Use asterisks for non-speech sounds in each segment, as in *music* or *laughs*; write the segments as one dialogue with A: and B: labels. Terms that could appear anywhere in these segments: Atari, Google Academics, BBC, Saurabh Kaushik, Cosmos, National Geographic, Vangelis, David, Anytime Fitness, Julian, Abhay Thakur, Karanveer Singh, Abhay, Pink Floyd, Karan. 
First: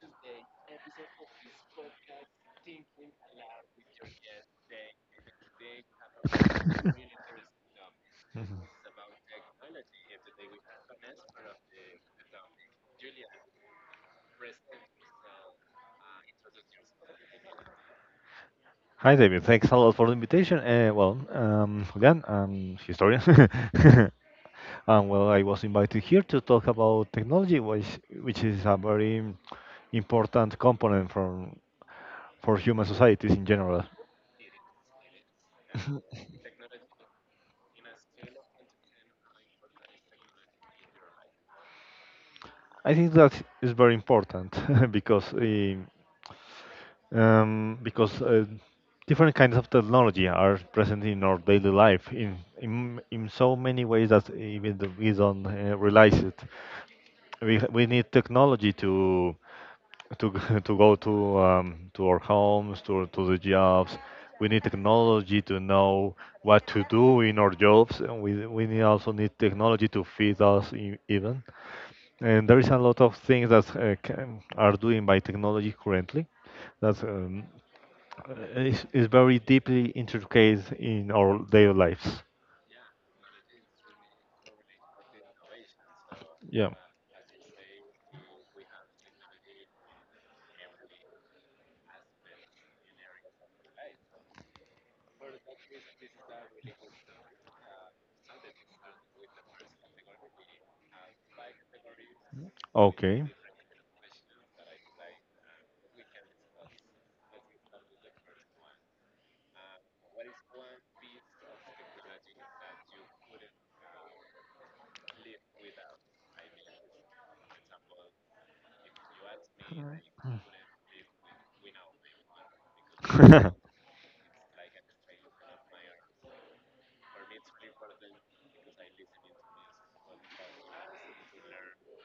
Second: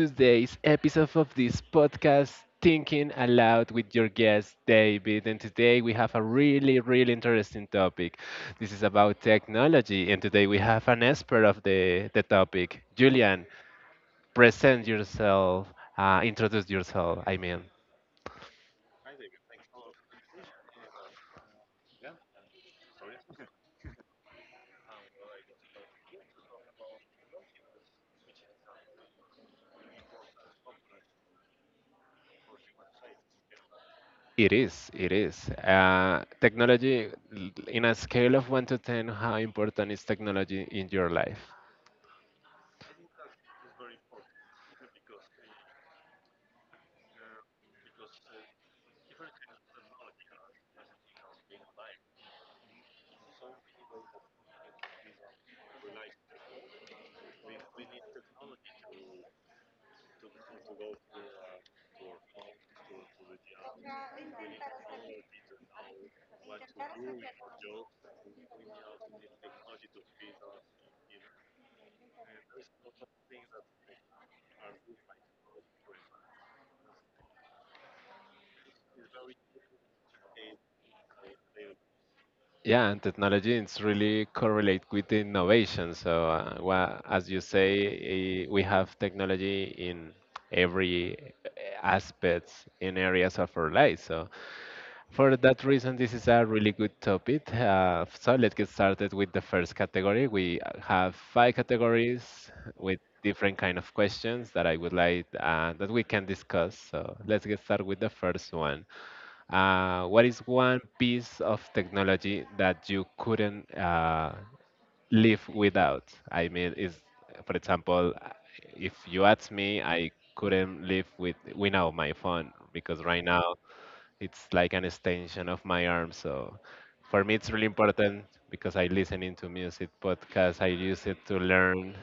A: today's episode of this podcast, Thinking Aloud with your guest David. And today we have a really, really interesting topic.
B: Mhm.
A: This is about technology, and today we have an expert of the topic. Julian, present yourself, introduce yourself. I mean,
B: Hi, David. Thanks a lot for the invitation. Julian, I'm historian. *laughs* and Well, I was invited here to talk about technology, which is a very important component from for human societies in general.
A: it is, it is. Technology, in a scale of 1 to 10, how important is technology in your life?
B: I think that is very important *laughs* because eh, because different kinds of technology are present in our daily life in so many ways that we don't realize it. We need technology to *laughs* to go to our homes, to the jobs. We need technology to know what to do in our jobs, and we need also need technology to feed us even. And there is a lot of things that are doing by technology currently that is very deeply intricate in our daily lives.
A: Yeah, and technology is really correlate with innovation. So,
B: Yeah.
A: well, as you say, we have technology in every eh, aspects in areas of our life. So, for that reason, this is a really good topic. So, let's get started with the first category. We have five categories with
B: Okay.
A: different kind of questions that I would like that we can discuss. So, let's get started with the first one. What is one piece of technology that you couldn't live without? I mean, is for example, if you ask me, I couldn't live without my phone because right now
B: *laughs*
A: it's like an extension of my arm. So for me, it's really important because I listen into music podcasts. I use it to learn.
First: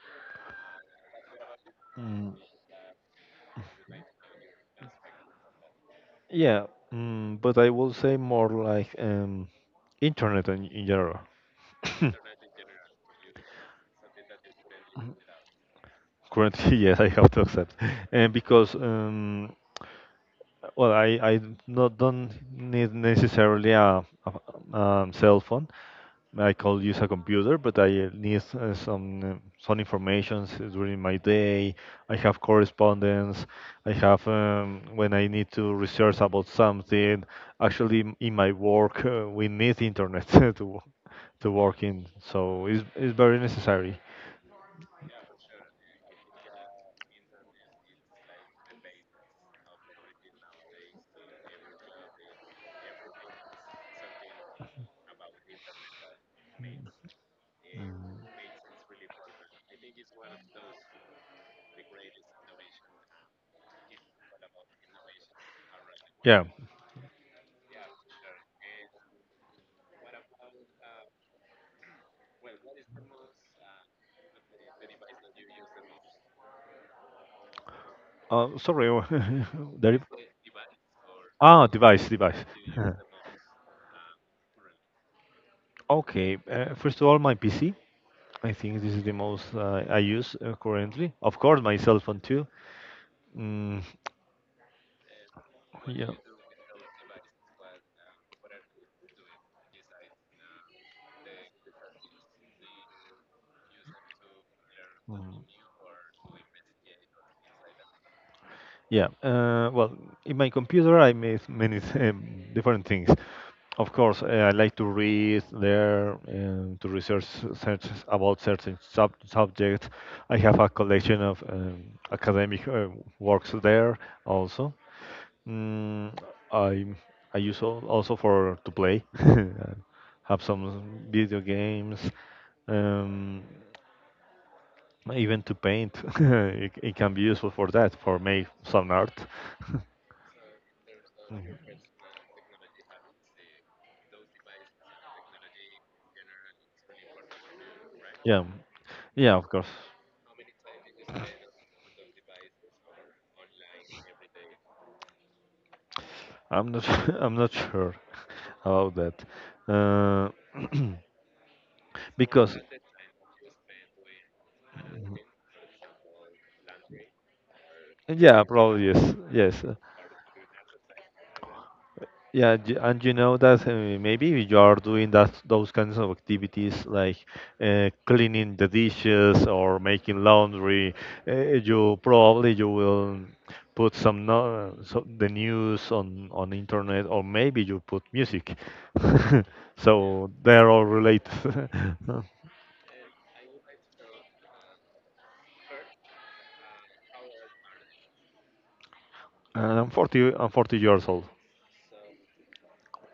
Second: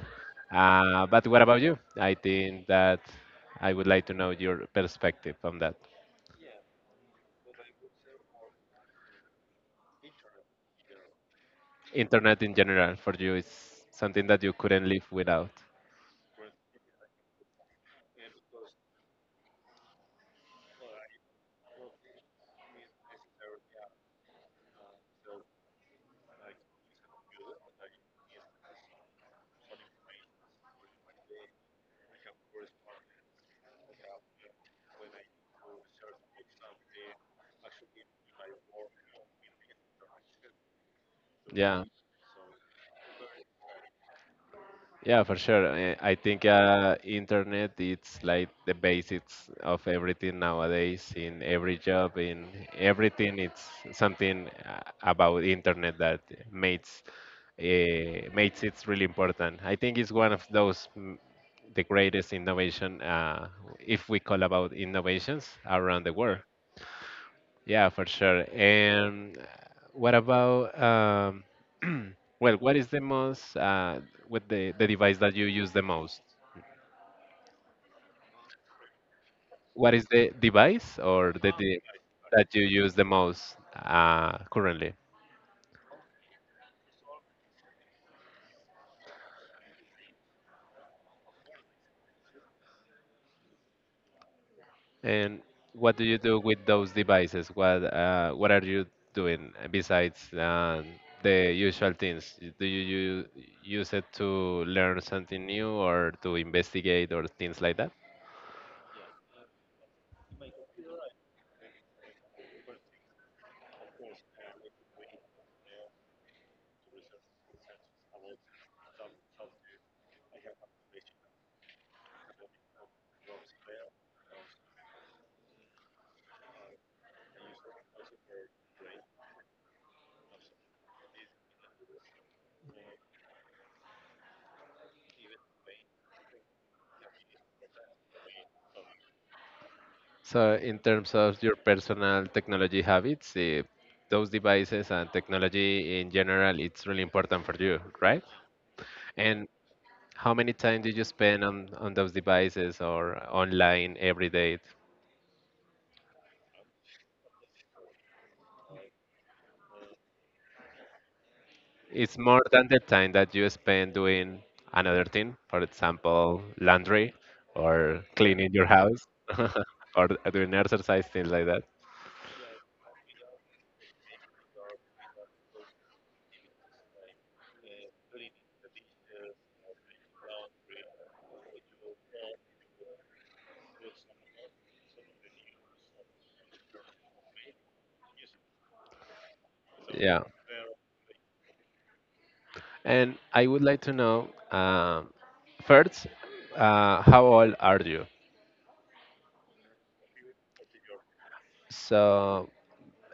A: But what about you? I
B: Mm,
A: think that I would like to know your perspective on that.
B: Yeah, but I will say more like internet in general. *coughs*
A: Internet in general for you is something that you couldn't live
B: Mhm.
A: without.
B: Currently, *laughs* yes, I have to accept, and because I not don't need necessarily a cell phone. I could use a computer, but I need some information during my day. I have correspondence. I have, when I need to research about something. Actually, in my work, we need internet *laughs* to wo- to work
A: Yeah,
B: in, so it's very necessary.
A: yeah, for sure. I think internet it's like the basics of everything nowadays. In every job, in everything, it's something about internet that makes uh, makes it really important. I think it's one of those the greatest innovation, if we call about innovations around the world.
B: Yeah.
A: Yeah, for sure. And what about *clears throat* well, what is the most with the device that you use the most?
B: Sorry, *laughs*
A: What
B: there.
A: is the device or the
B: Ah,
A: de
B: device.
A: that you
B: *laughs*
A: use the most currently?
B: Okay, first of all, my PC. I think this is the most I use currently. Of course, my cell phone too. Mm,
A: And what do
B: yeah.
A: you do with those devices? What are you doing besides the usual things? Do you use it to learn
B: Mm,
A: something new or to investigate or things like that?
B: Yeah. Uh, well, in my computer, I make many different things. Of course, I like to read there and to research search about certain subjects. I have a collection of academic works there also. Mm, I I use also for to play. *laughs* Have some video games. Um, Even to paint, *laughs* it can be useful for that, for make some art. *laughs*
A: So, in terms of your
B: Mhm.
A: personal technology habits, those devices and technology in general, it's really important for you, right?
B: Yeah, yeah,
A: And
B: of course.
A: how many time did you spend on those devices or online every day?
B: I'm not, *laughs* I'm not sure *laughs* about that, uh, *clears throat*
A: It's more
B: because
A: than the time that you spend doing another thing, for example, laundry or
B: *coughs* yeah,
A: cleaning your
B: probably
A: house
B: yes,
A: *laughs*
B: yes.
A: or doing exercise, things like that.
B: Yeah, and you know that maybe you are doing that those kinds of activities like cleaning the dishes or making laundry. Uh, you probably you will put some no so the news on internet, or maybe you put music. *laughs*
A: Yeah.
B: So they are all related. *laughs*
A: And I would like to know, first, how old are you?
B: And I'm 40, I'm 40 years old.
A: So,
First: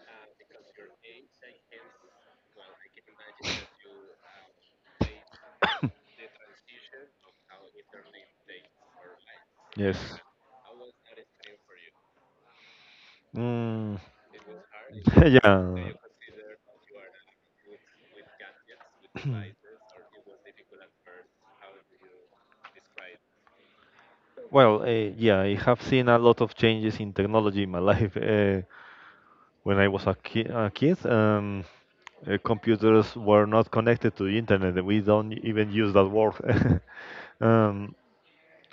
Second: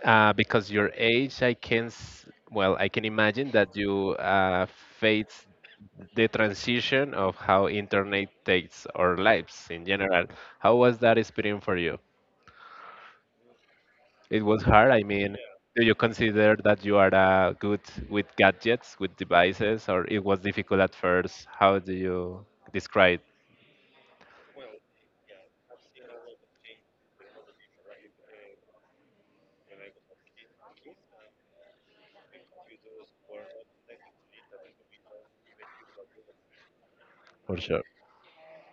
A: because your age, well, I can imagine that you face the transition of how internet takes our lives in
B: Yes.
A: general. How was that experience for you?
B: Mm.
A: It was hard. I
B: *laughs*
A: mean, do
B: Yeah.
A: you consider that you are good with gadgets, with devices, or it was
B: *clears throat*
A: difficult at first? How
B: *coughs*
A: do you describe?
B: Well, yeah, I have seen a lot of changes in technology in my *laughs* life. When I was a kid, computers were not connected to the internet. We don't even use that word. *laughs*
A: For sure.
B: um,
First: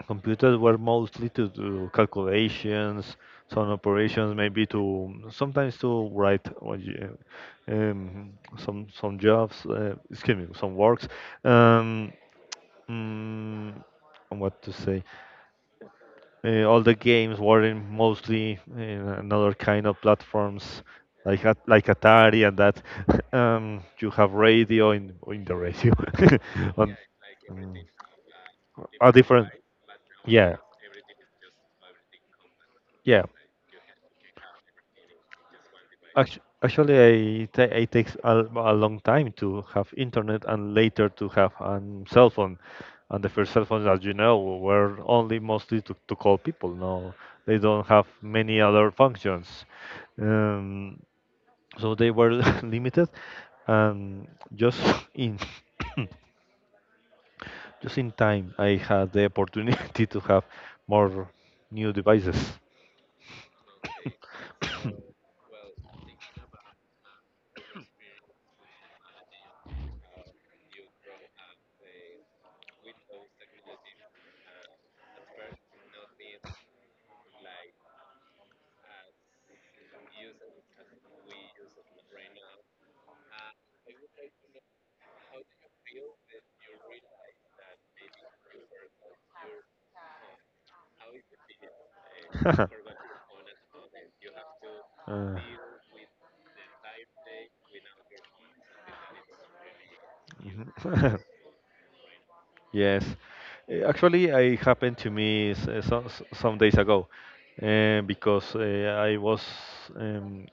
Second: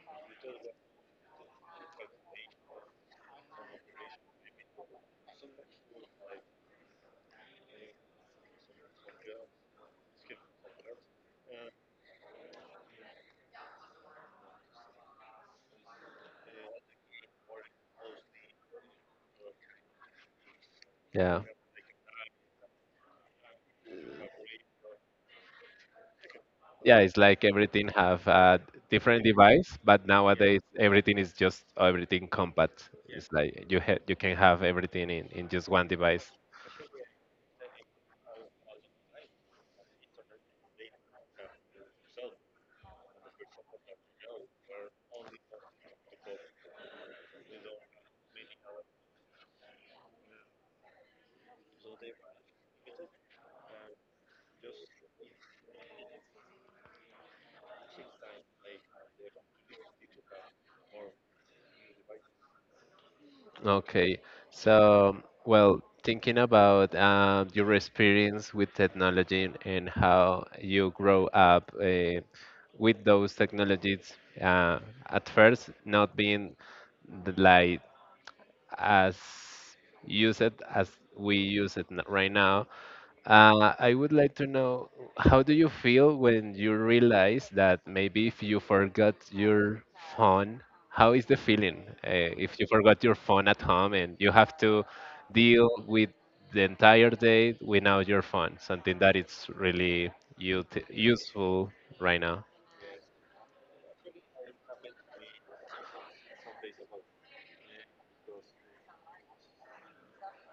B: Computers were mostly to do calculations, some operations, maybe to sometimes to write some jobs, excuse me, some works. Um, mm, what to say? All the games were in mostly in another kind of platforms
A: Yeah.
B: like like Atari and that. *laughs* You have radio in the radio. *laughs* on
A: Yeah, it's like
B: mm,
A: everything have a
B: a
A: different
B: different
A: device, but
B: Yeah,
A: nowadays everything is just everything compact.
B: yeah.
A: It's like you can have everything in just one device.
B: Actually, it takes a long time to have internet and later to have a cell phone, and the first cell phones, as you know, were only mostly to call people, no? They don't have many other functions. um, so they were *laughs* limited, and just *laughs* in *coughs* just in time I had the opportunity to have more new devices.
A: Okay, so well, thinking about your experience with technology and how you grow up with those technologies, uh, at first not being the, like as use it as we use it right now. I would like to know how do you feel when you realize that maybe if you forgot your phone, how is the feeling if you
B: *laughs*
A: forgot your phone at home and you have to
B: Uh,
A: deal with the entire day without your phone, something that it's really
B: mhm.
A: useful right now.
B: *laughs* Yes. Actually it happened to me some days ago, because I was, um,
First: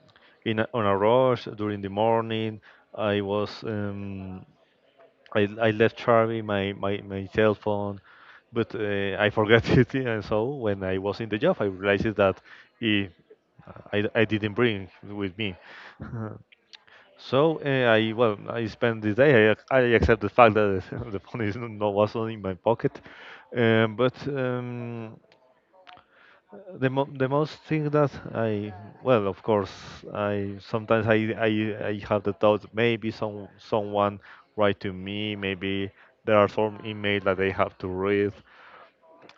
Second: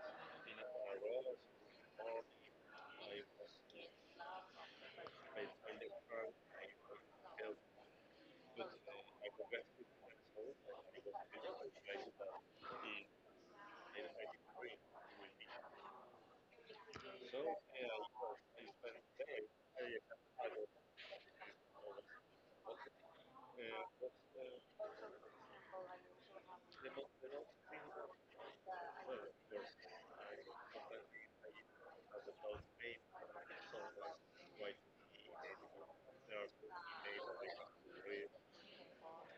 B: in a, on a rush during the morning. I was, I left Charlie my, my cell phone, but I forgot *laughs* it. And so when I was in the job, I realized that, eh, I didn't bring with me. *laughs* So I, well, I spent the day. I accept the fact that *laughs* the phone is not was not in my pocket, um, but um, the most thing that I, well, of course, I sometimes I have the thought maybe someone write to me, maybe there are some email that they have to read.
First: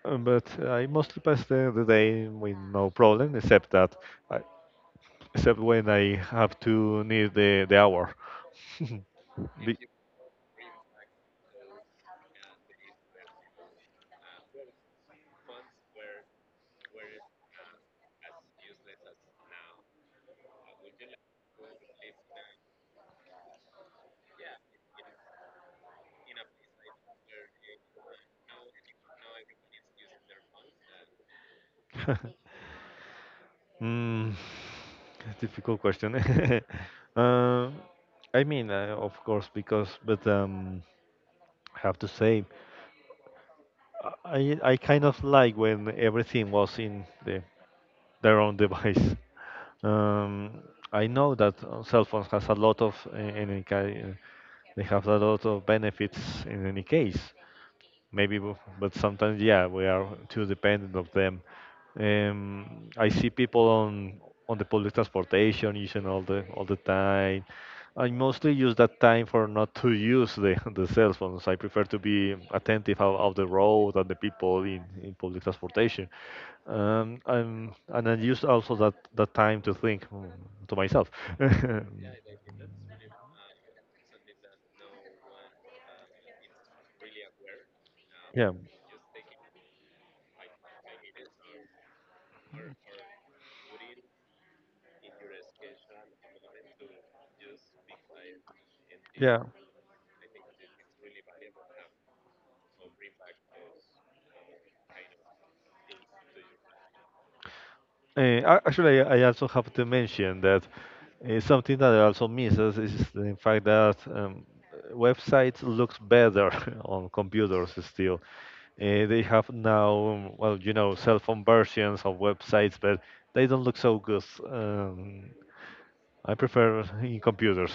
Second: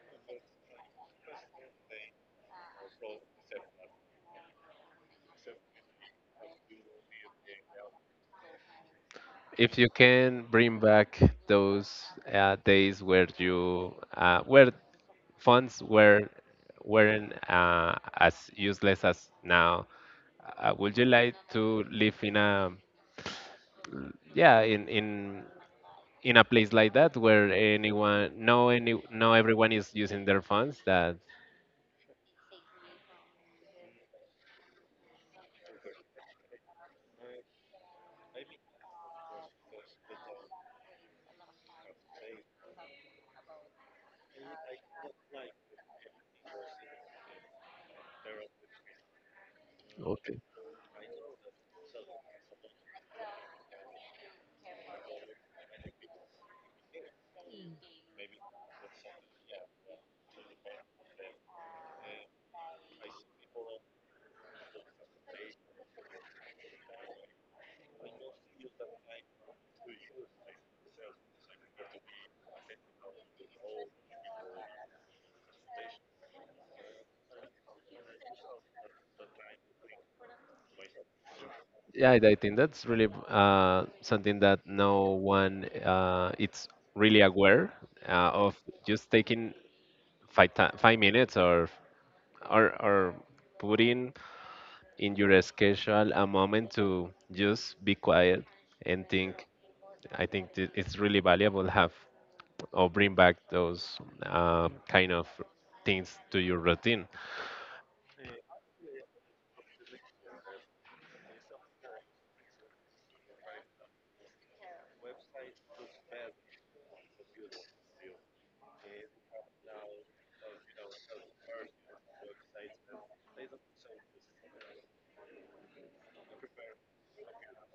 B: But I mostly pass the day with no problem, except that I, except when I have to need the hour. *laughs*
A: If
B: Be-
A: you can bring back those days where you where phones weren't as useless as now. Would you like to live in a yeah in a place like that where anyone no any no everyone is using their phones that.
B: *laughs* Mm, difficult question. *laughs* Um, I mean, of course, because, but, I have to say. I kind of like when everything was in the their own device. *laughs*
A: Okay,
B: Um, I know that cell phones has a lot of, uh, they have a lot of benefits in any case, maybe but sometimes, yeah, we are too dependent of them. um, I see people on the public transportation using all the time. I mostly use that time for not to use the, *laughs* the cell phones. I prefer to be attentive of the road and the people in public transportation. And I use also that time to think, to myself. *laughs*
A: yeah, I think that's really something that no one it's really aware
B: Yeah,
A: of just taking 5 minutes or putting in your schedule a moment to just be quiet and
B: yeah.
A: think. I think it's really valuable have or bring back those kind of things to your routine.
B: Actually, I also have to mention that something that also misses is the fact that, websites looks better *laughs* on computers still. They have now, well, you know, cell phone versions of websites, but they don't look so good. Um, I prefer in computers.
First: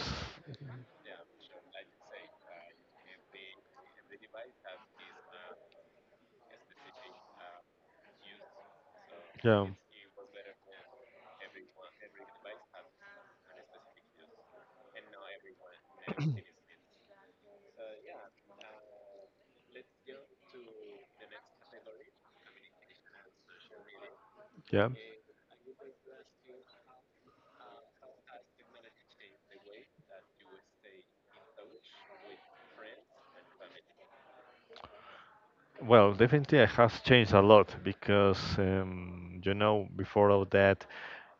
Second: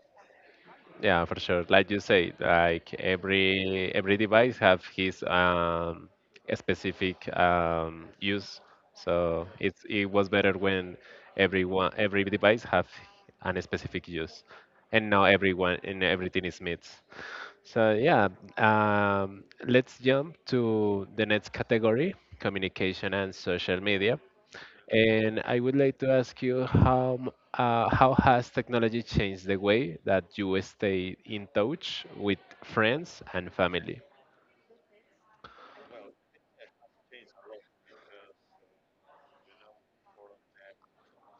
A: Yeah, for sure. Like you say, like every device have his specific use. So
B: Yeah.
A: it was better when everyone every device have an specific use, and now everyone and everything is mixed. So yeah, let's jump to the next category: communication and social media.
B: Yeah.
A: And I would like to ask you how has technology changed the way that you stay in touch with friends and family?
B: Well, definitely it has changed a lot because, you know, before all that,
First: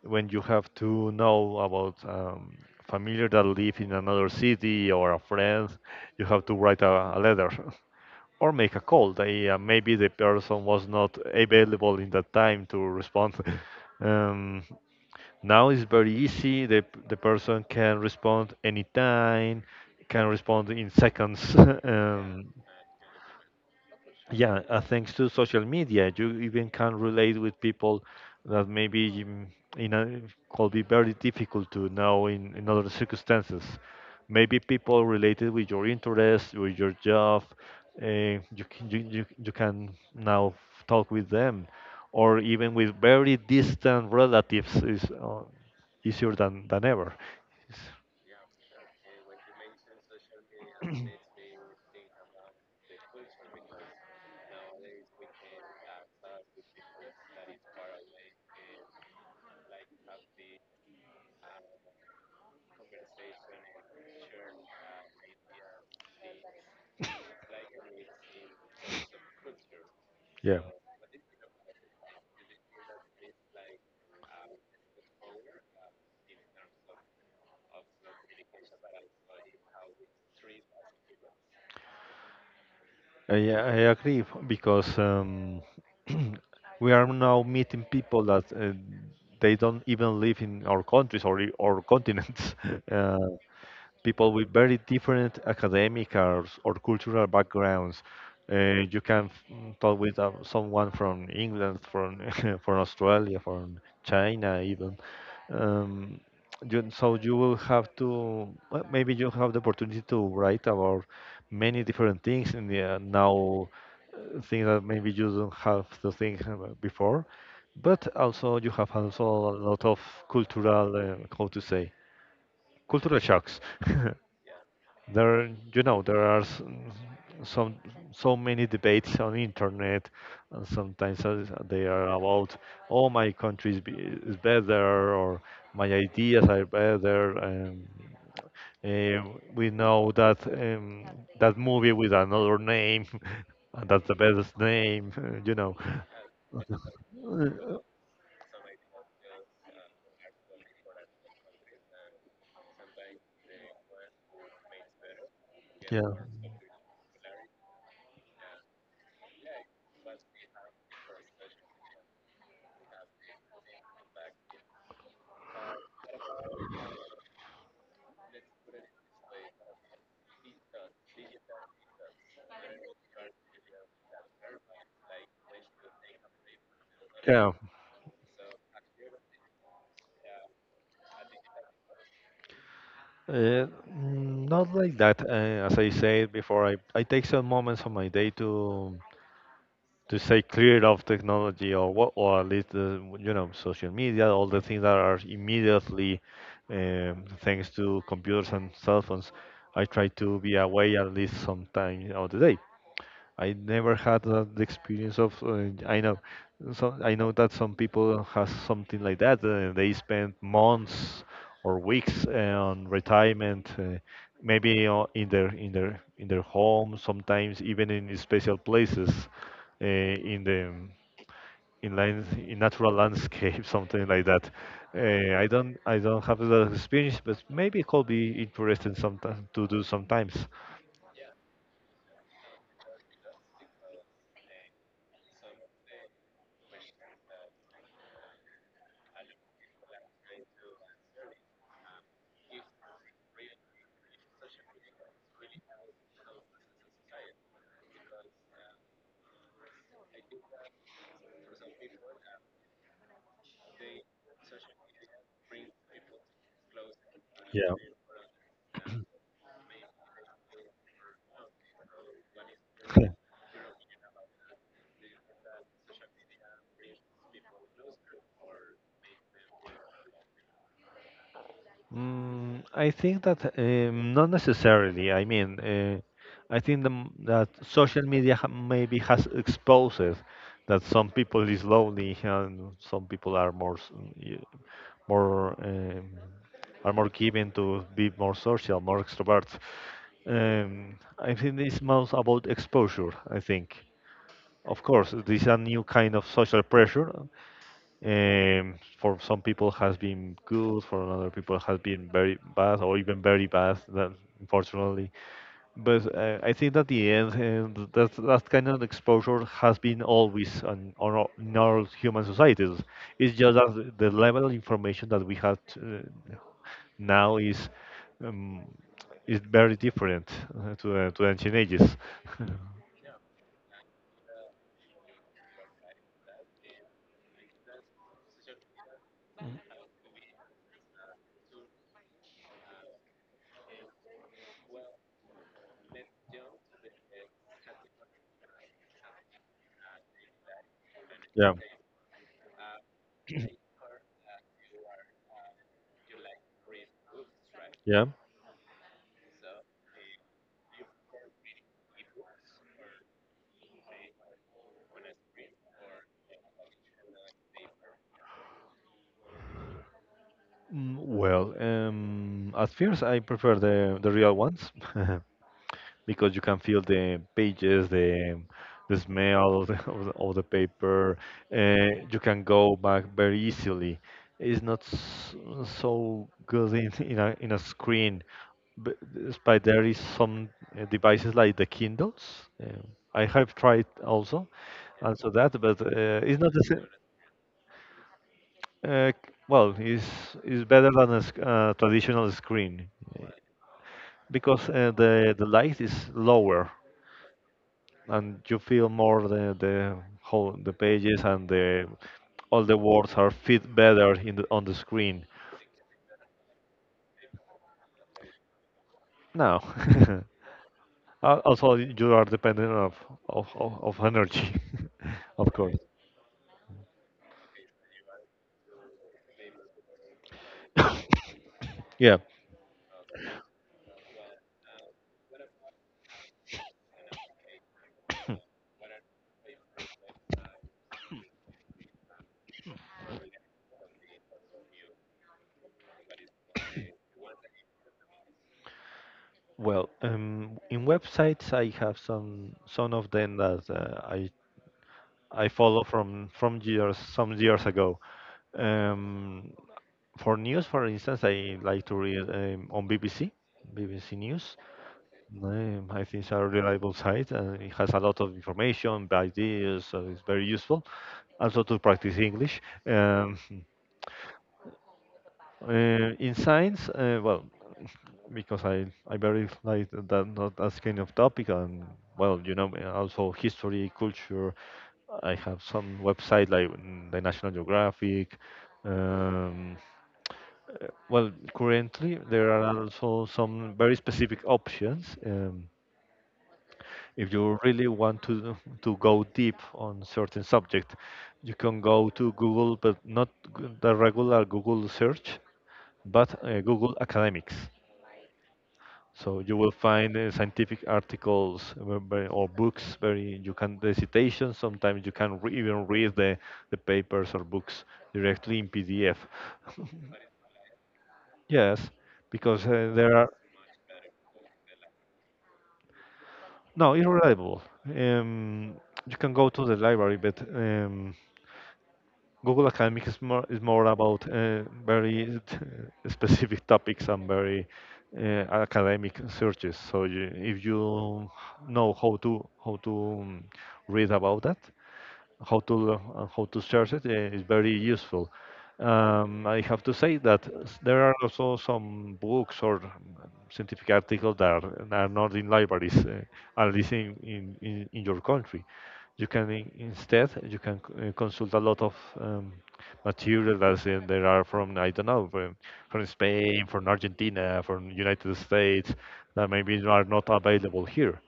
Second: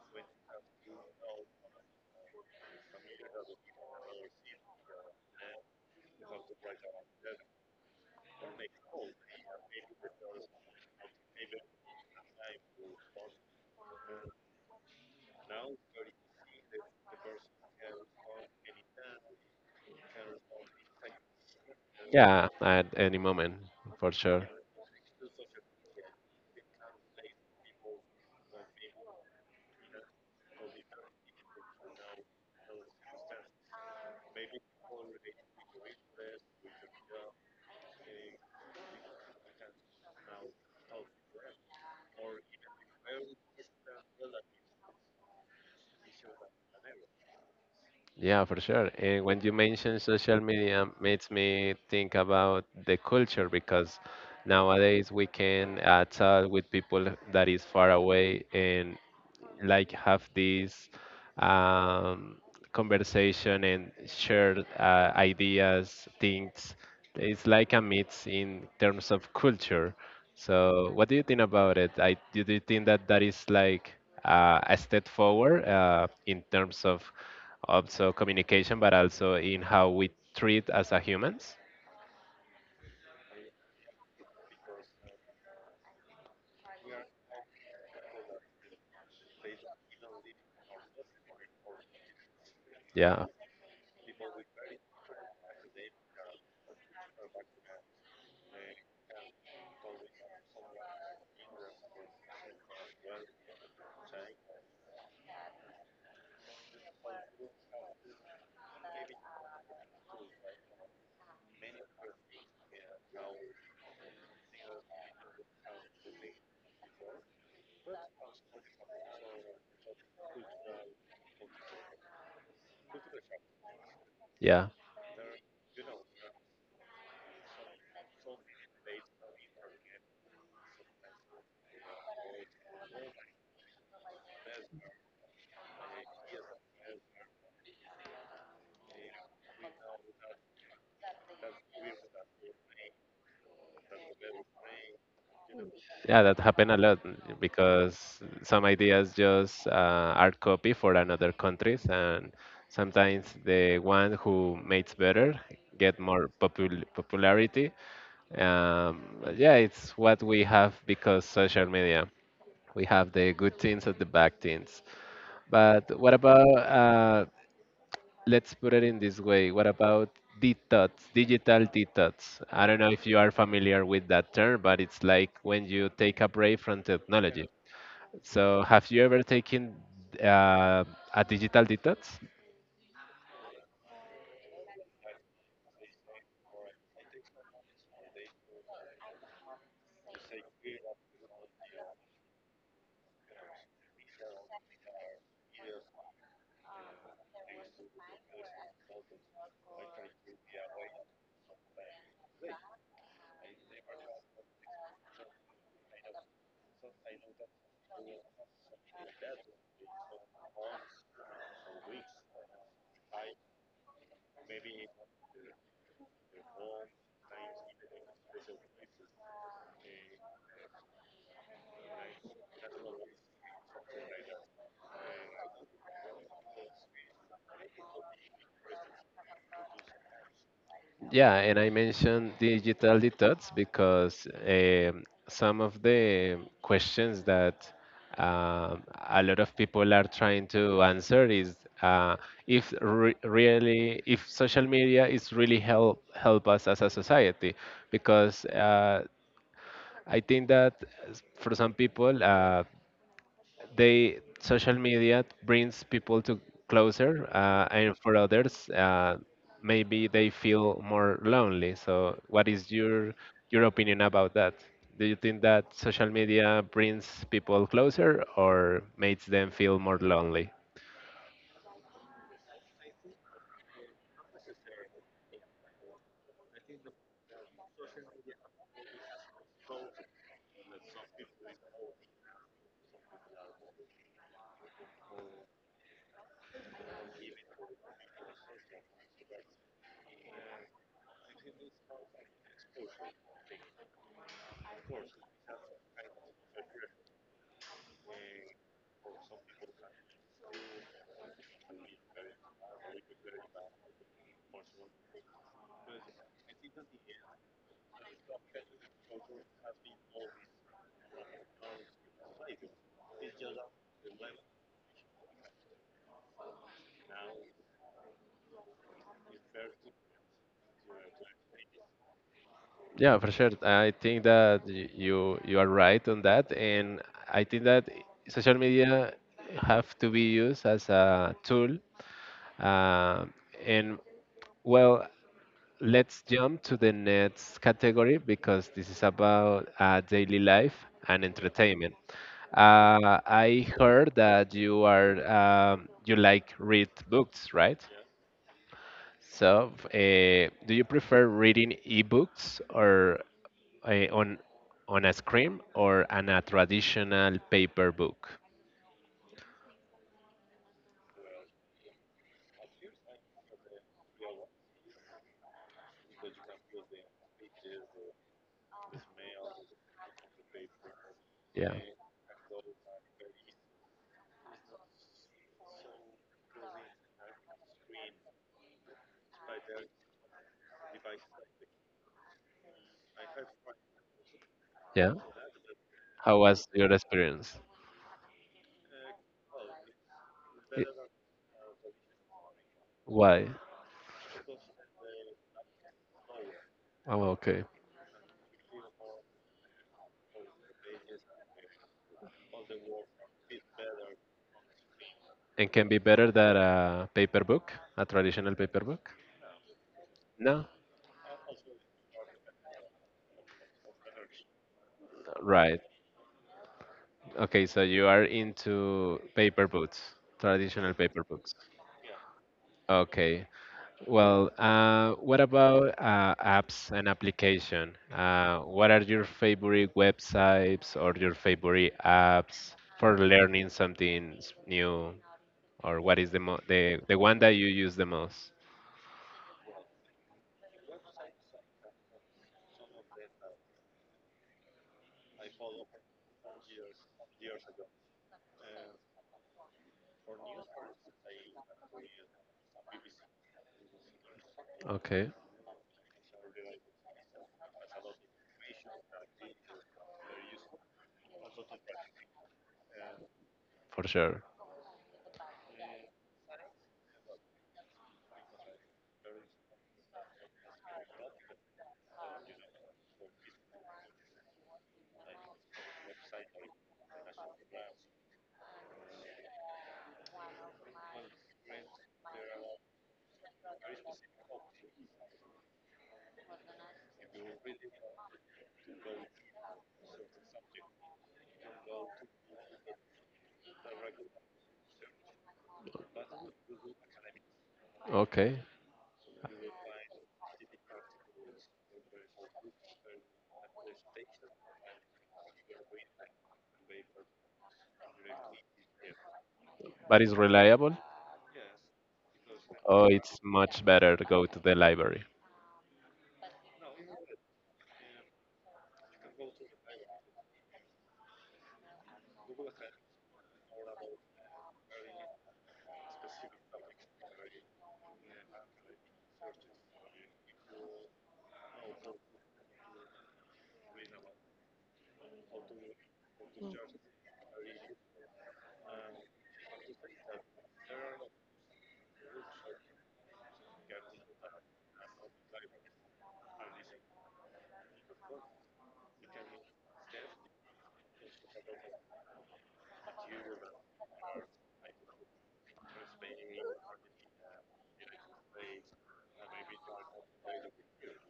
B: when you have to know about, familiar that live in another city or a friend, you have to write a letter *laughs* or make a call. They, maybe the person was not available in that time to respond. *laughs* Um, now it's very easy. The person can respond anytime, can respond in seconds. *laughs* Yeah.
A: Yeah, at any moment, for sure.
B: Yeah, thanks to social media you even can relate with people that maybe, you know, could be very difficult to know in other circumstances. Maybe people related with your interests, with your job, you can now talk with them, or even with very distant relatives is easier than ever. It's-
A: Yeah, for sure. And when you mention social media, makes me think about the culture because nowadays we can talk with people that is far away and like have this um, conversation and share ideas, things. It's like a mix in terms of culture.
B: yeah,
A: So, what do you think about it? Do you think that that is like a step forward in terms of also communication, but also in how we treat as a humans?
B: I agree because, *clears throat* we are now meeting people that, they don't even live in our countries or or continents. *laughs* Uh,
A: Yeah,
B: people with very different academic or cultural backgrounds. You can, talk with, someone from England, from *laughs* from Australia, from China, even. Um, you, so you will have to, well, maybe you have the opportunity to write about many different things in the, now, things that maybe you don't have to think about before, but also you have also a lot of cultural, how to say, cultural shocks. *laughs*
A: yeah.
B: There, you know, there are s- some so many debates on internet, and sometimes, they are about, oh, my country is, is better, or my ideas are better. Eh, we know that, that movie with another name, *laughs* and that's the best name, *laughs* you know.
A: Yeah, that happened a lot
B: Uh,
A: because some ideas just are copy for another countries, and sometimes the one who makes better get
B: Yeah,
A: more popularity. But yeah, it's what we have because social media. We have the good things and the bad things. But what about let's put it in this way. What about detox, digital detox? I don't know if you are familiar with that term, but it's like when you take a break from technology.
B: yeah.
A: So, have you ever taken uh, a digital detox?
B: Mm, not like that. As I said before, I take some moments of my day to stay clear of technology, or what, or at least the, you know, social media, all the things that are immediately, thanks to computers and cell phones. I try to be away at least some time of the day. I never had that experience of. I know, so I know that some people has something like that. They spend months or weeks, on retirement, maybe, in their home. Sometimes even in special places, in the in lands in natural landscape, *laughs* something like that. I don't have that experience, but maybe it could be interesting sometimes to do sometimes.
A: Yeah, and I mentioned digital detox because some of the questions that um, a lot of people are trying to answer is uh, if re really if social media is really help us as a society, because I think that for some people, they social media brings people to closer
B: Yeah.
A: and for others maybe they feel more lonely. So what is your
B: *laughs*
A: your opinion about that? Do you think that social media brings people closer or makes them feel more lonely?
B: Mm, I think that, not necessarily. I mean, I think that social media ha maybe has exposed that some people is lonely and some people are more y- more, are more given to be more social, more extroverts. I think it's most about exposure, I think. Of course, this is a new kind of social pressure, for some people has been good, for other people has been very bad or even very bad. That unfortunately, but, I think that the end, that that kind of exposure has been always on, in all human societies. It's just that the level of information that we have to, now is, um, is very different, to the ancient ages. *laughs*
A: Yeah, for sure. I think that you are right on that, and I think that social media have to be used as a tool, uh, and well. Let's jump to the next category because this is about daily life and
B: Yeah.
A: entertainment. I heard that you are you like read books, right?
B: Yeah.
A: So, do you prefer reading ebooks or uh, on on a screen or on a traditional paper book?
B: At first I prefer the real ones *laughs* because you can feel the pages, the smell of the, *laughs* of the paper.
A: Yeah,
B: You can go back very easily. It's not s- so good in a screen, but despite there is some devices like the Kindles. I have tried also,
A: yeah.
B: and so that, but
A: How
B: it's not the
A: was
B: same.
A: your experience?
B: Uh, well, is is
A: Y-
B: better than a traditional screen uh,
A: Why?
B: because the light is lower,
A: Oh, okay.
B: and you feel more the whole the pages, and the all the words are fit better in on the screen.
A: And can be better than a paper book, a traditional paper book?
B: No. *laughs*
A: No?
B: Al- also you are dependent of of energy, *laughs* of course.
A: Right. Okay, so you are into paper books, traditional paper books.
B: Yeah.
A: Okay. Well, what about apps and application? What are your favorite websites or your favorite apps for learning something new? Or what is the one that you use the most?
B: In websites I have some of them that I follow from years some years ago. Um, for news, for instance, I like to read on BBC, BBC News.
A: Okay,
B: I think it's a reliable site, and it has a lot of information, ideas, so it's very useful. Also to practice English.
A: for sure.
B: In science, well, because I very like that, not that kind of topic, and well, you know, also history, culture. I have some website like the National Geographic. Um, well, currently there are also some very specific options. If you really want to go deep on certain subject, you can go to Google, but not the regular Google search, but Google Academics.
A: Okay,
B: So you will find scientific articles or books. Very you can the citations. Sometimes you can re even read the papers or books directly in PDF. *laughs*
A: but it's reliable.
B: Yes, because
A: Oh,
B: there are
A: it's much better to go to the library.
B: no it's reliable. You can go to the library, but Google Academic is more about very specific topics and very academic searches. So you, if you know how to um, read about that, how to search it, is very useful. I have to say that there are also some books or scientific articles that are not in libraries, at least in your country. You can instead you can consult a lot of um, material that there are from, I don't know, from Spain, from Argentina, from United States, that maybe are not available here.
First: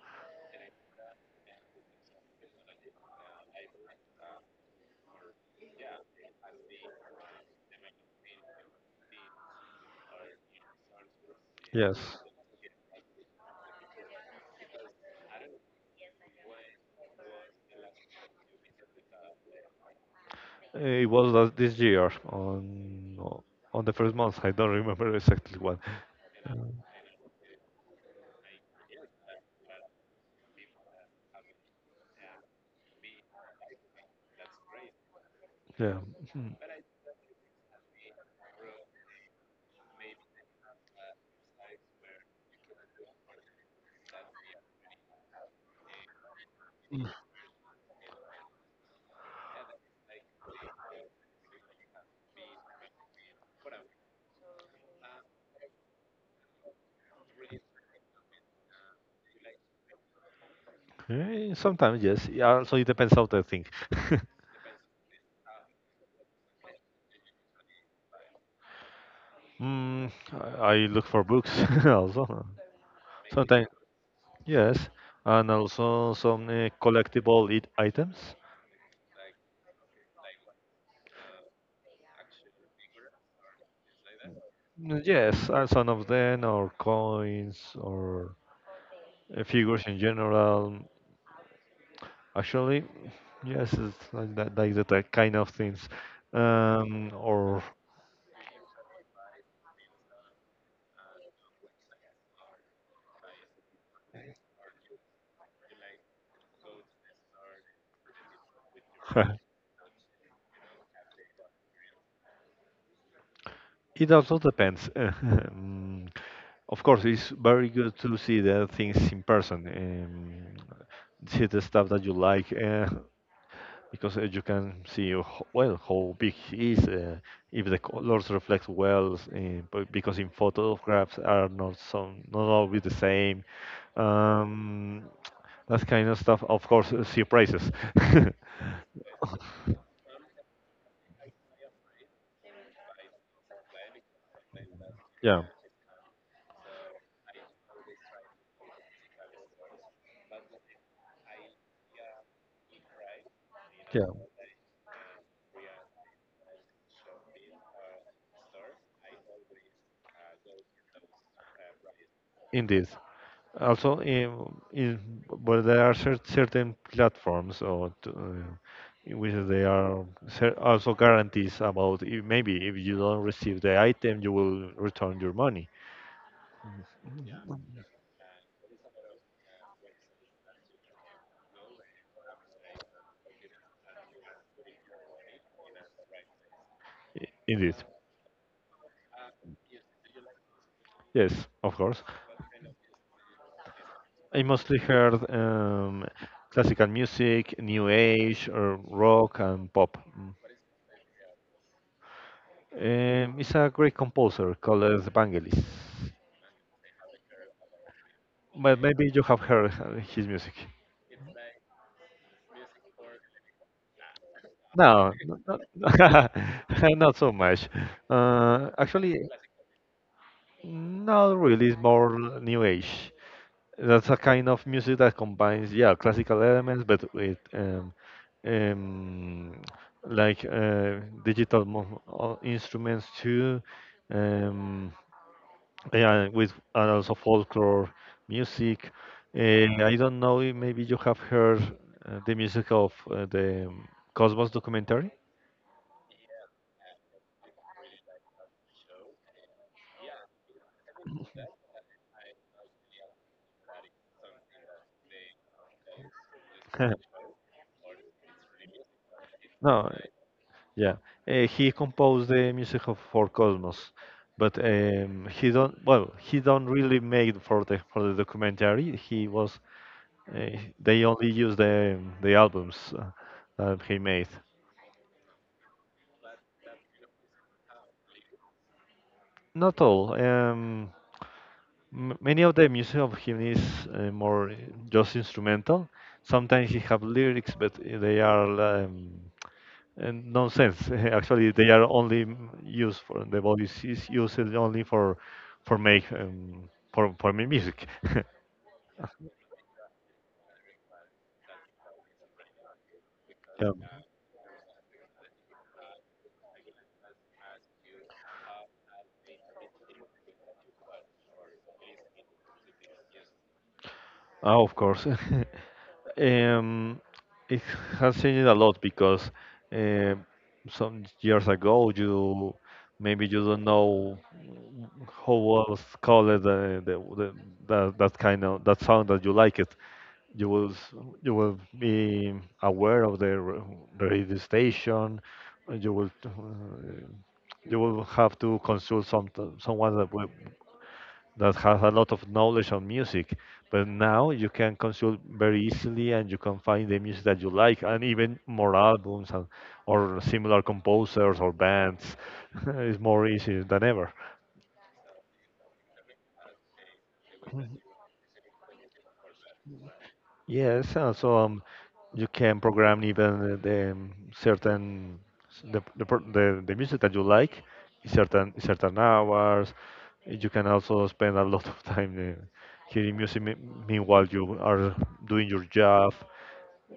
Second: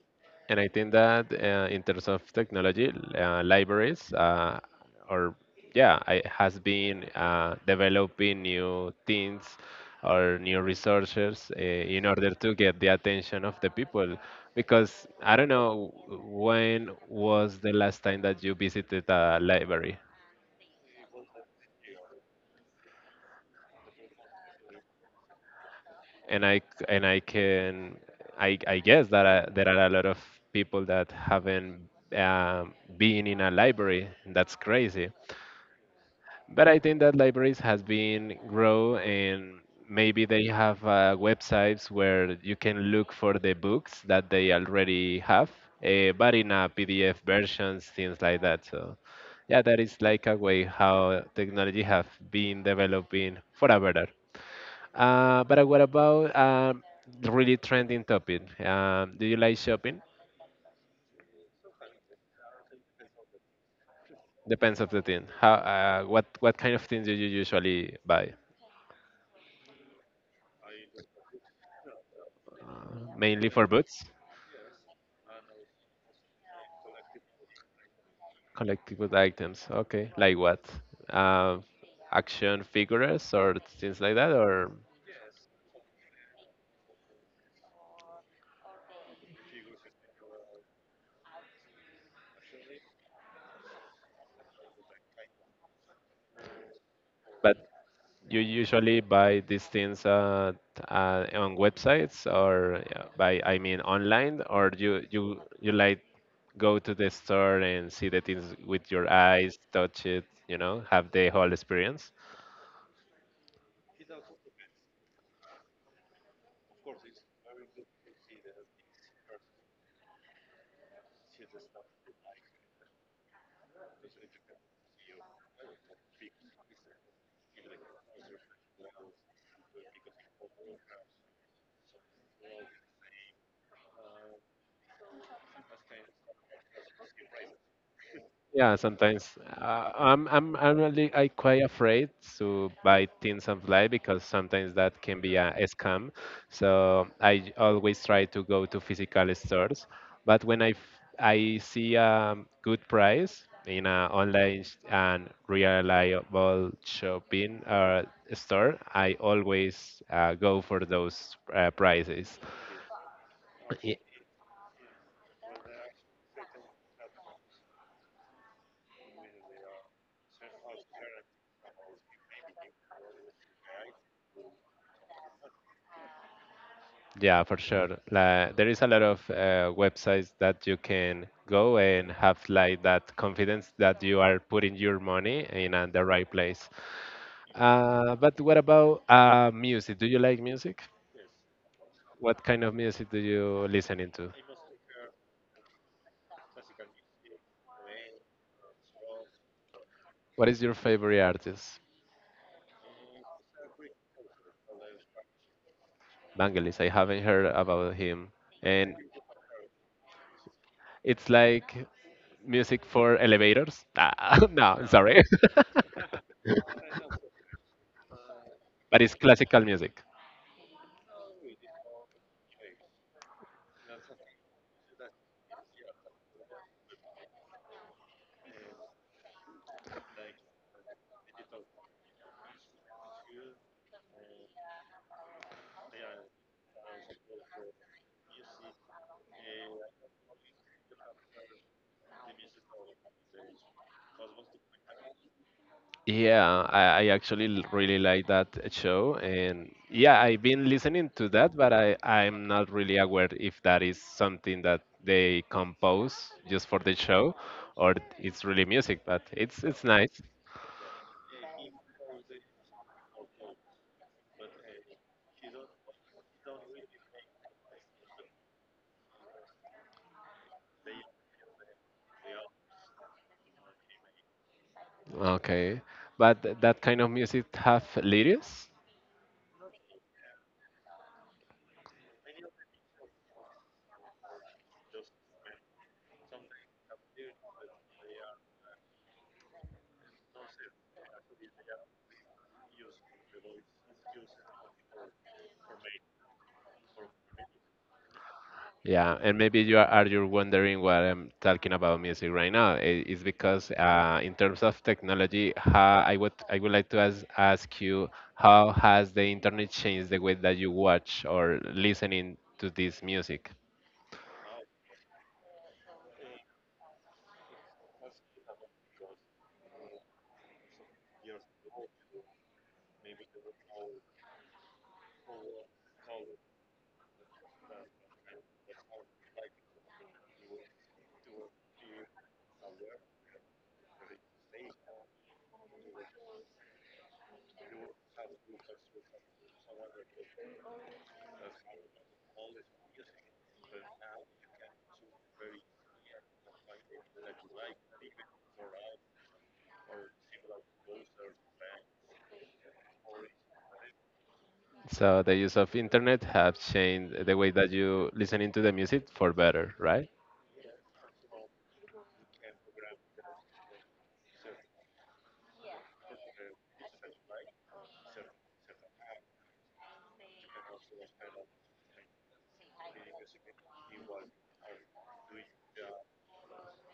A: And I think that in terms of technology, libraries or yeah, I has been developing new things or new resources
B: Yes.
A: in order to get the attention of the people. Because I don't know when was the last time that you visited a library.
B: It was last, this year on the first month. *laughs* I don't remember exactly what.
A: And and I can I guess that there are a lot of people that haven't been in a library. That's crazy.
B: Yeah.
A: But I think that libraries has been grow, and maybe they have websites where you can look for the books that they already have, but in a
B: Mm.
A: PDF versions, things like that. So yeah, that is like a way how technology have been developing for a better. But what about really trending topic? Do you like shopping?
B: Sometimes yes. Yeah, also it depends how they think. *laughs*
A: Depends of the thing. How? What? What kind of things do you usually buy?
B: mm, I look for books *laughs* also.
A: Mainly for
B: Sometimes
A: boots,
B: yes, and also some collectible it items.
A: collectible items. Okay, like what? Uh, Action figures or things like that, or
B: Yes, and some of them, or coins, or figures in general. Actually, yes, it's like that kind of things. Um,
A: but.
B: or
A: You usually buy these things on websites or yeah, by I mean online, or you like go to the store and see the things with your eyes,
B: *laughs*
A: touch it, have the whole experience.
B: it also depends. *laughs* Of course, it's very good to see the things in person, see the stuff that you like, because you can see, well, how big he is, if the colors reflect well, but because in photographs are not so, not always the same. Um, that kind of stuff. Of course, surprises. *laughs*
A: Yeah, sometimes I'm really I quite afraid to buy things online because sometimes that can be
B: Yeah,
A: a scam. So I always try to go to physical stores, but when I see a good price in
B: yeah,
A: an online and reliable shopping store, I always go for those prices.
B: indeed. Also, but there are certain platforms or in which they are also guarantees about, if maybe if you don't receive the item, you will return your money.
A: Yeah, for sure. Like, there is a lot of websites that you can go and have like that confidence that you are putting your money in the right place.
B: Indeed,
A: But what about music? Do you like music?
B: yes, of course.
A: What kind of music do you listen into?
B: I mostly heard classical music, new age, or rock and pop. Mm.
A: What is your favorite artist?
B: It's a great composer called Vangelis,
A: Vangelis. I haven't heard about him,
B: but
A: and
B: maybe you have heard his music.
A: it's like music for elevators. *laughs* No,
B: No,
A: sorry,
B: not, not, *laughs*
A: *laughs*
B: not so much.
A: but
B: Actually,
A: it's classical music.
B: not really. It's more new age. That's a kind of music that combines, yeah, classical elements, but with um, like digital instruments too. Um, yeah, with and also folklore music. I don't know if maybe you have heard the music of the Cosmos documentary.
A: Yeah, I actually really like that show, and yeah, I've been listening to that, but I'm not really aware if that is something that they compose just for the
B: *laughs*
A: show, or it's really music. But it's
B: No,
A: nice.
B: yeah. He composed the music of for Cosmos, but he don't. Well, he don't really make for the documentary. He was. They only use the albums that he made.
A: Okay, but that kind of music have lyrics?
B: Not all. M many of the music of him is more just instrumental. Sometimes he have lyrics, but they are and nonsense. *laughs* Actually, they are only used for the voice is used only for make for me music. *laughs*
A: Yeah, and maybe are you wondering why I'm talking about music right now? It's because
B: Um,
A: in terms of technology, how I would like to ask you how has the internet changed the way that you watch or listening to this music?
B: of course. *laughs* um, it has changed a lot because uh, some years ago you, maybe you don't know how was called the that, that kind of that sound that you like it, you you will be aware of the radio station. You you will have to consult some someone that will, that has a lot of knowledge on music. But now you can consult very easily, and you can find the music that you like, and even more albums and, or similar composers or bands. *laughs* It's more easy than ever.
A: So the use of internet have changed the way that you listening to the music for better, right?
B: Yes, so you can program even the certain the music that you like in certain hours. You can also spend a *laughs* lot of time uh, hearing music meanwhile you are doing your job.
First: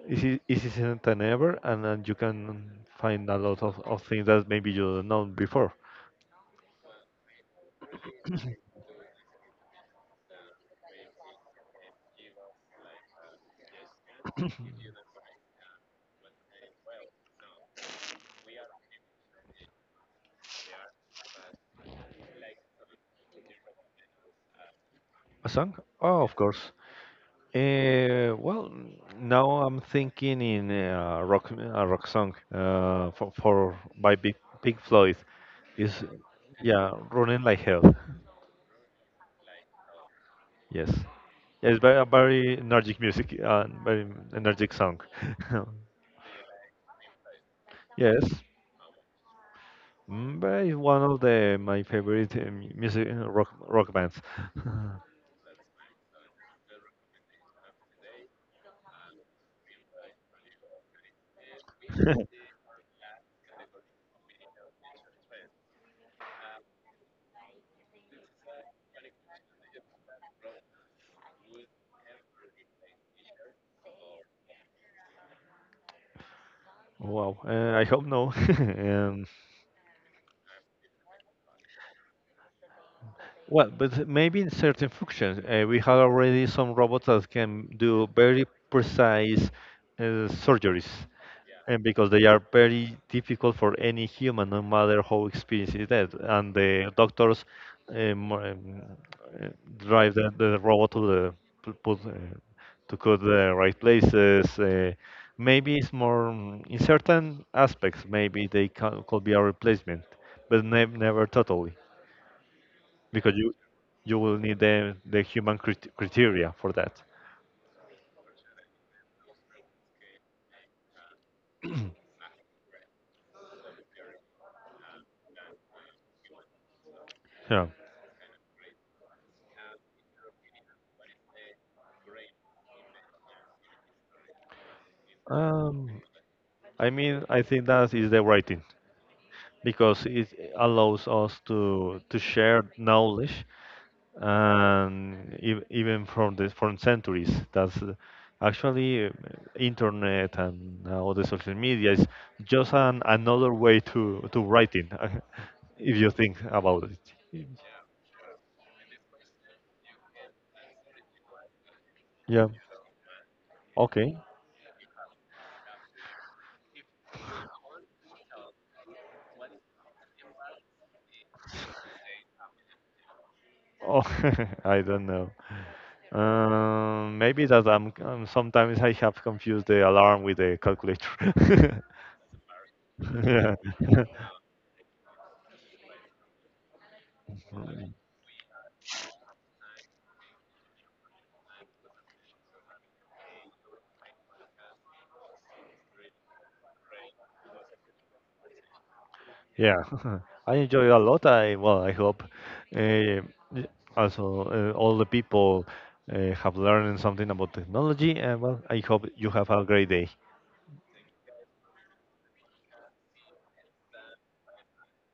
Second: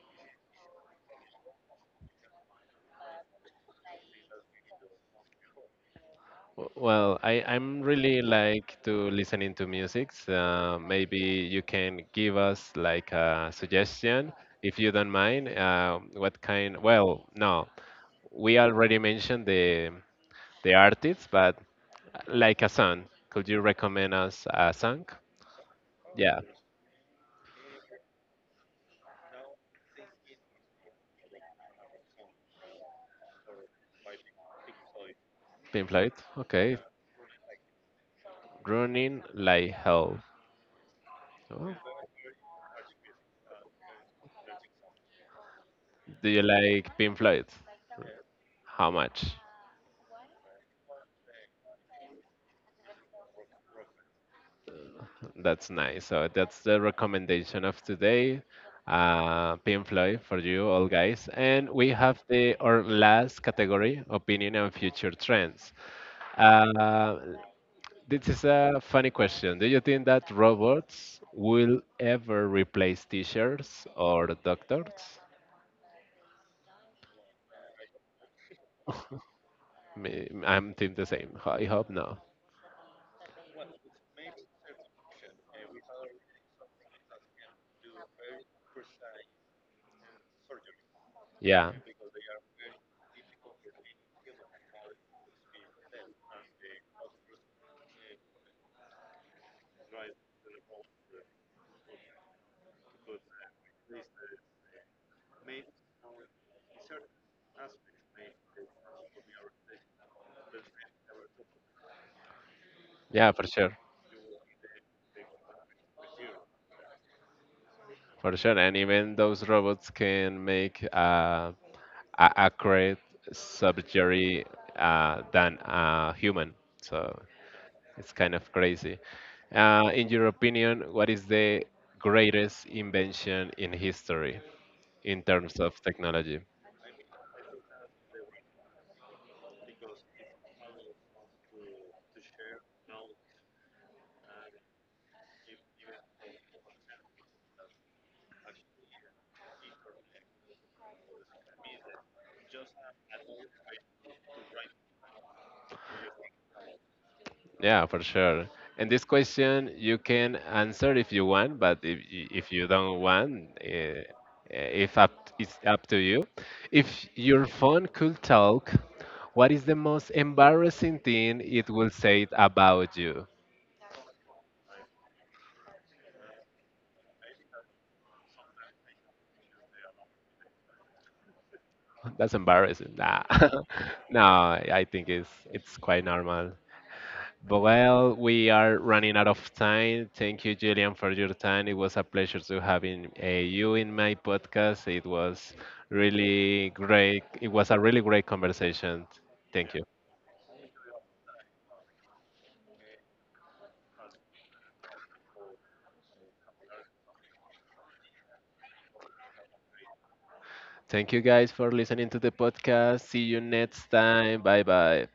B: It is it isn't than ever, and then you can find a lot of things that maybe you don't know before.
A: Well, I'm really like to listening to music. Maybe you can give us like a suggestion if you don't mind. What kind? Well, no, we already mentioned the artists, but like a song. Could you recommend us a song?
B: A song? Oh, of
A: Yeah,
B: course. Well, now I'm thinking in a rock song, for by Big Pink Floyd.
A: Pink
B: Is
A: Floyd. Okay,
B: yeah, running like hell.
A: Running Like Hell.
B: Yes. Yeah,
A: Oh,
B: it's very, a very energetic music, very energetic song. *laughs*
A: do you like Pink Floyd?
B: Yes.
A: How much?
B: But it's one of the my favorite music, rock bands.
A: That's nice. So that's the recommendation of today. Pink Floyd for you all guys. And we have
B: *laughs*
A: the our last category, opinion and future trends. Uh, this is a funny question. Do you think that robots will ever replace teachers or doctors?
B: Wow, I hope no. *laughs* Um,
A: I'm think the same. I hope no.
B: well, but maybe in certain functions, we have already some robots that can do very precise surgeries.
A: Yeah.
B: And because they are very difficult for any human, no matter how experienced is that. And the doctors um, um, uh, drive the robot to the to put, to cut the right places. Maybe it's more in certain aspects. Maybe they can, could be a replacement, but never totally,
A: Yeah,
B: because
A: for
B: you
A: sure.
B: you will need the human criteria for that.
A: For sure, and even those robots can make a accurate surgery than a human. So
B: Yeah.
A: it's kind of crazy. In your opinion, what is the greatest invention in history in terms of
B: Um,
A: technology?
B: I think that is the writing. Because it allows us to share knowledge and even from the from centuries. That's actually internet and all the social media is just an another way to writing, *laughs* if you think about it.
A: Yeah, for sure. And this question you can answer if you want, but if
B: Yeah,
A: if you don't want,
B: okay.
A: if up it's up to you. If your phone could talk, what is the most embarrassing thing it will say about you?
B: Oh, *laughs* I don't know. Um maybe that I'm, sometimes I have confused the alarm with the calculator.
A: *laughs* That's embarrassing. Nah. *laughs* No,
B: *laughs*
A: I think it's quite normal.
B: Yeah. *laughs*
A: Well, we are running out of time. Thank you, Julian, for your time. It was a pleasure to having you in my podcast. It was really great. It was a really great conversation. Thank
B: Yeah,
A: you.
B: *laughs* I enjoy a lot. I, well, I hope uh, also all the people have learned something about technology. And well, I hope you have a great day.
A: Thank you guys for listening to the podcast. See you next time. Bye bye.